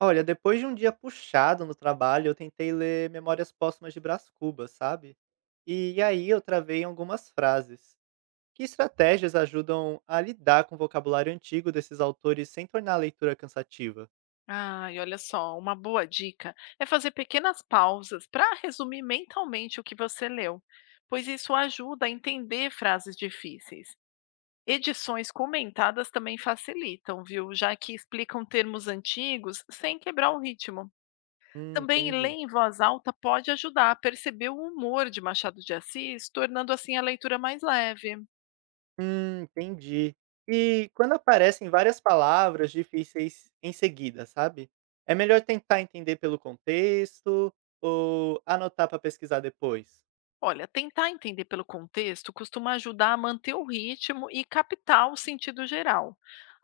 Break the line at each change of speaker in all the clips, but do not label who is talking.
Olha, depois de um dia puxado no trabalho, eu tentei ler Memórias Póstumas de Brás Cubas, sabe? E aí eu travei em algumas frases. Que estratégias ajudam a lidar com o vocabulário antigo desses autores sem tornar a leitura cansativa?
Ai, olha só, uma boa dica é fazer pequenas pausas para resumir mentalmente o que você leu, pois isso ajuda a entender frases difíceis. Edições comentadas também facilitam, viu? Já que explicam termos antigos sem quebrar o ritmo. Também ler
Entendi.
em voz alta pode ajudar a perceber o humor de Machado de Assis, tornando assim a leitura mais leve.
Entendi. E quando aparecem várias palavras difíceis em seguida, sabe? É melhor tentar entender pelo contexto ou anotar para pesquisar depois,
Olha, tentar entender pelo contexto costuma ajudar a manter o ritmo e captar o sentido geral.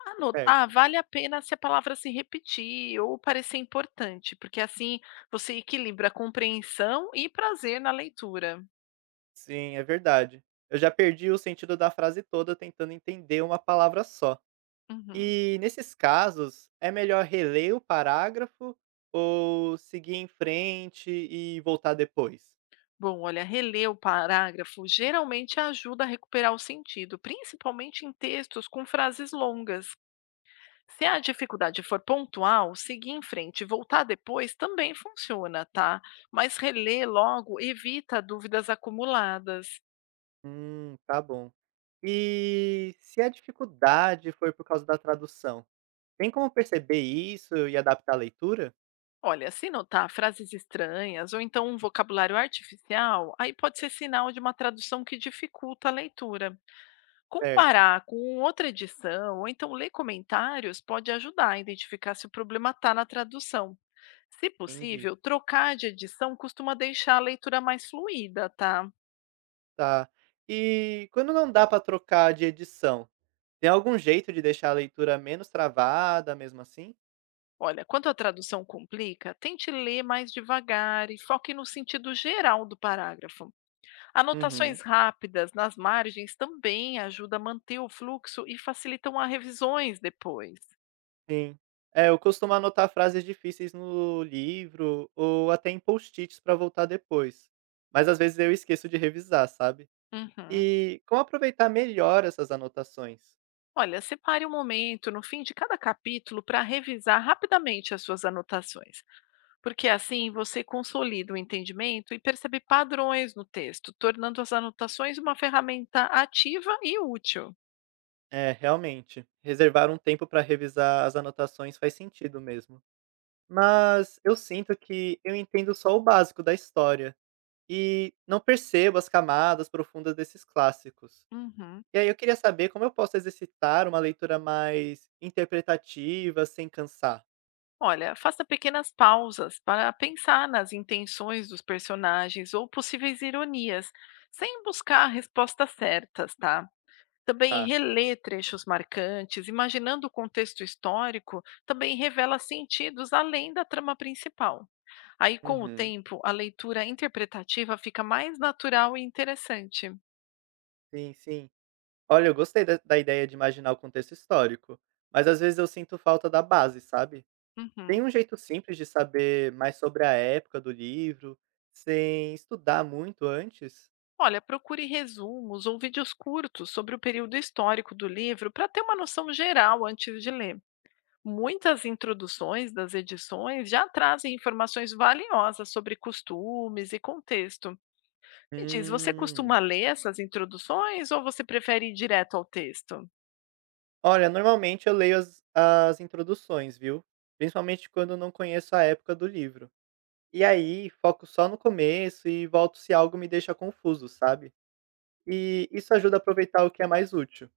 Anotar
certo?
vale a pena se a palavra se repetir ou parecer importante, porque assim você equilibra compreensão e prazer na leitura.
Sim, é verdade. Eu já perdi o sentido da frase toda tentando entender uma palavra só.
Uhum.
E nesses casos, é melhor reler o parágrafo ou seguir em frente e voltar depois?
Bom, olha, reler o parágrafo geralmente ajuda a recuperar o sentido, principalmente em textos com frases longas. Se a dificuldade for pontual, seguir em frente e voltar depois também funciona, tá? Mas reler logo evita dúvidas acumuladas.
Tá bom. E se a dificuldade for por causa da tradução, tem como perceber isso e adaptar a leitura?
Olha, se notar frases estranhas ou então um vocabulário artificial, aí pode ser sinal de uma tradução que dificulta a leitura.
Certo,
Comparar com outra edição ou então ler comentários pode ajudar a identificar se o problema está na tradução. Se
entendi.
possível, trocar de edição costuma deixar a leitura mais fluida, tá?
Tá. E quando não dá pra trocar de edição, tem algum jeito de deixar a leitura menos travada, mesmo assim?
Olha, quando a tradução complica, tente ler mais devagar e foque no sentido geral do parágrafo.
Uhum,
Anotações rápidas nas margens também ajudam a manter o fluxo e facilitam as revisões depois.
sim. É, eu costumo anotar frases difíceis no livro ou até em post-its para voltar depois, mas às vezes eu esqueço de revisar, sabe.
Uhum.
E como aproveitar melhor essas anotações?
Olha, separe um momento no fim de cada capítulo para revisar rapidamente as suas anotações, porque assim você consolida o entendimento e percebe padrões no texto, tornando as anotações uma ferramenta ativa e útil.
É, realmente, reservar um tempo para revisar as anotações faz sentido mesmo. Mas eu sinto que eu entendo só o básico da história e não percebo as camadas profundas desses clássicos.
Uhum.
E aí eu queria saber como eu posso exercitar uma leitura mais interpretativa sem cansar,
Olha, faça pequenas pausas para pensar nas intenções dos personagens ou possíveis ironias, sem buscar respostas certas, tá? Também
tá?
reler trechos marcantes, imaginando o contexto histórico, também revela sentidos além da trama principal. Aí, com o
Uhum.
tempo, a leitura interpretativa fica mais natural e interessante.
Sim, sim. Olha, eu gostei da ideia de imaginar o contexto histórico, mas às vezes eu sinto falta da base, sabe? Tem
Uhum.
um jeito simples de saber mais sobre a época do livro, sem estudar muito antes?
Olha, procure resumos ou vídeos curtos sobre o período histórico do livro para ter uma noção geral antes de ler. Muitas introduções das edições já trazem informações valiosas sobre costumes e contexto. Me diz, você
Hum.
costuma ler essas introduções ou você prefere ir direto ao texto?
Olha, normalmente eu leio as introduções, viu? Principalmente quando eu não conheço a época do livro. E aí, foco só no começo e volto se algo me deixa confuso, sabe. E isso ajuda a aproveitar o que é mais útil.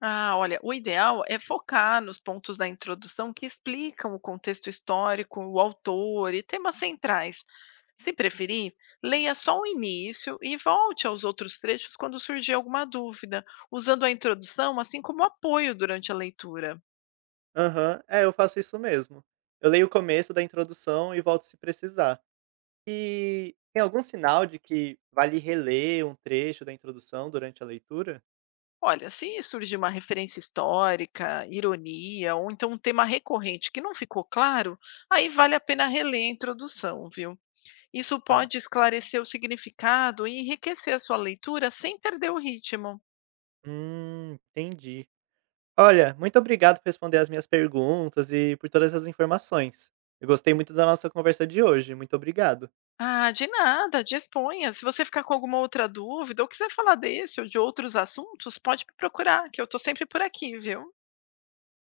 Ah, olha, o ideal é focar nos pontos da introdução que explicam o contexto histórico, o autor e temas centrais. Se preferir, leia só o início e volte aos outros trechos quando surgir alguma dúvida, usando a introdução assim como apoio durante a leitura.
Aham, é, eu faço isso mesmo. Eu leio o começo da introdução e volto se precisar. E tem algum sinal de que vale reler um trecho da introdução durante a leitura?
Olha, se surge uma referência histórica, ironia ou então um tema recorrente que não ficou claro, aí vale a pena reler a introdução, viu? Isso
Tá.
pode esclarecer o significado e enriquecer a sua leitura sem perder o ritmo.
Entendi. Olha, muito obrigado por responder as minhas perguntas e por todas as informações. Eu gostei muito da nossa conversa de hoje. Muito obrigado.
Ah, de nada, disponha. Se você ficar com alguma outra dúvida ou quiser falar desse ou de outros assuntos, pode me procurar, que eu estou sempre por aqui, viu?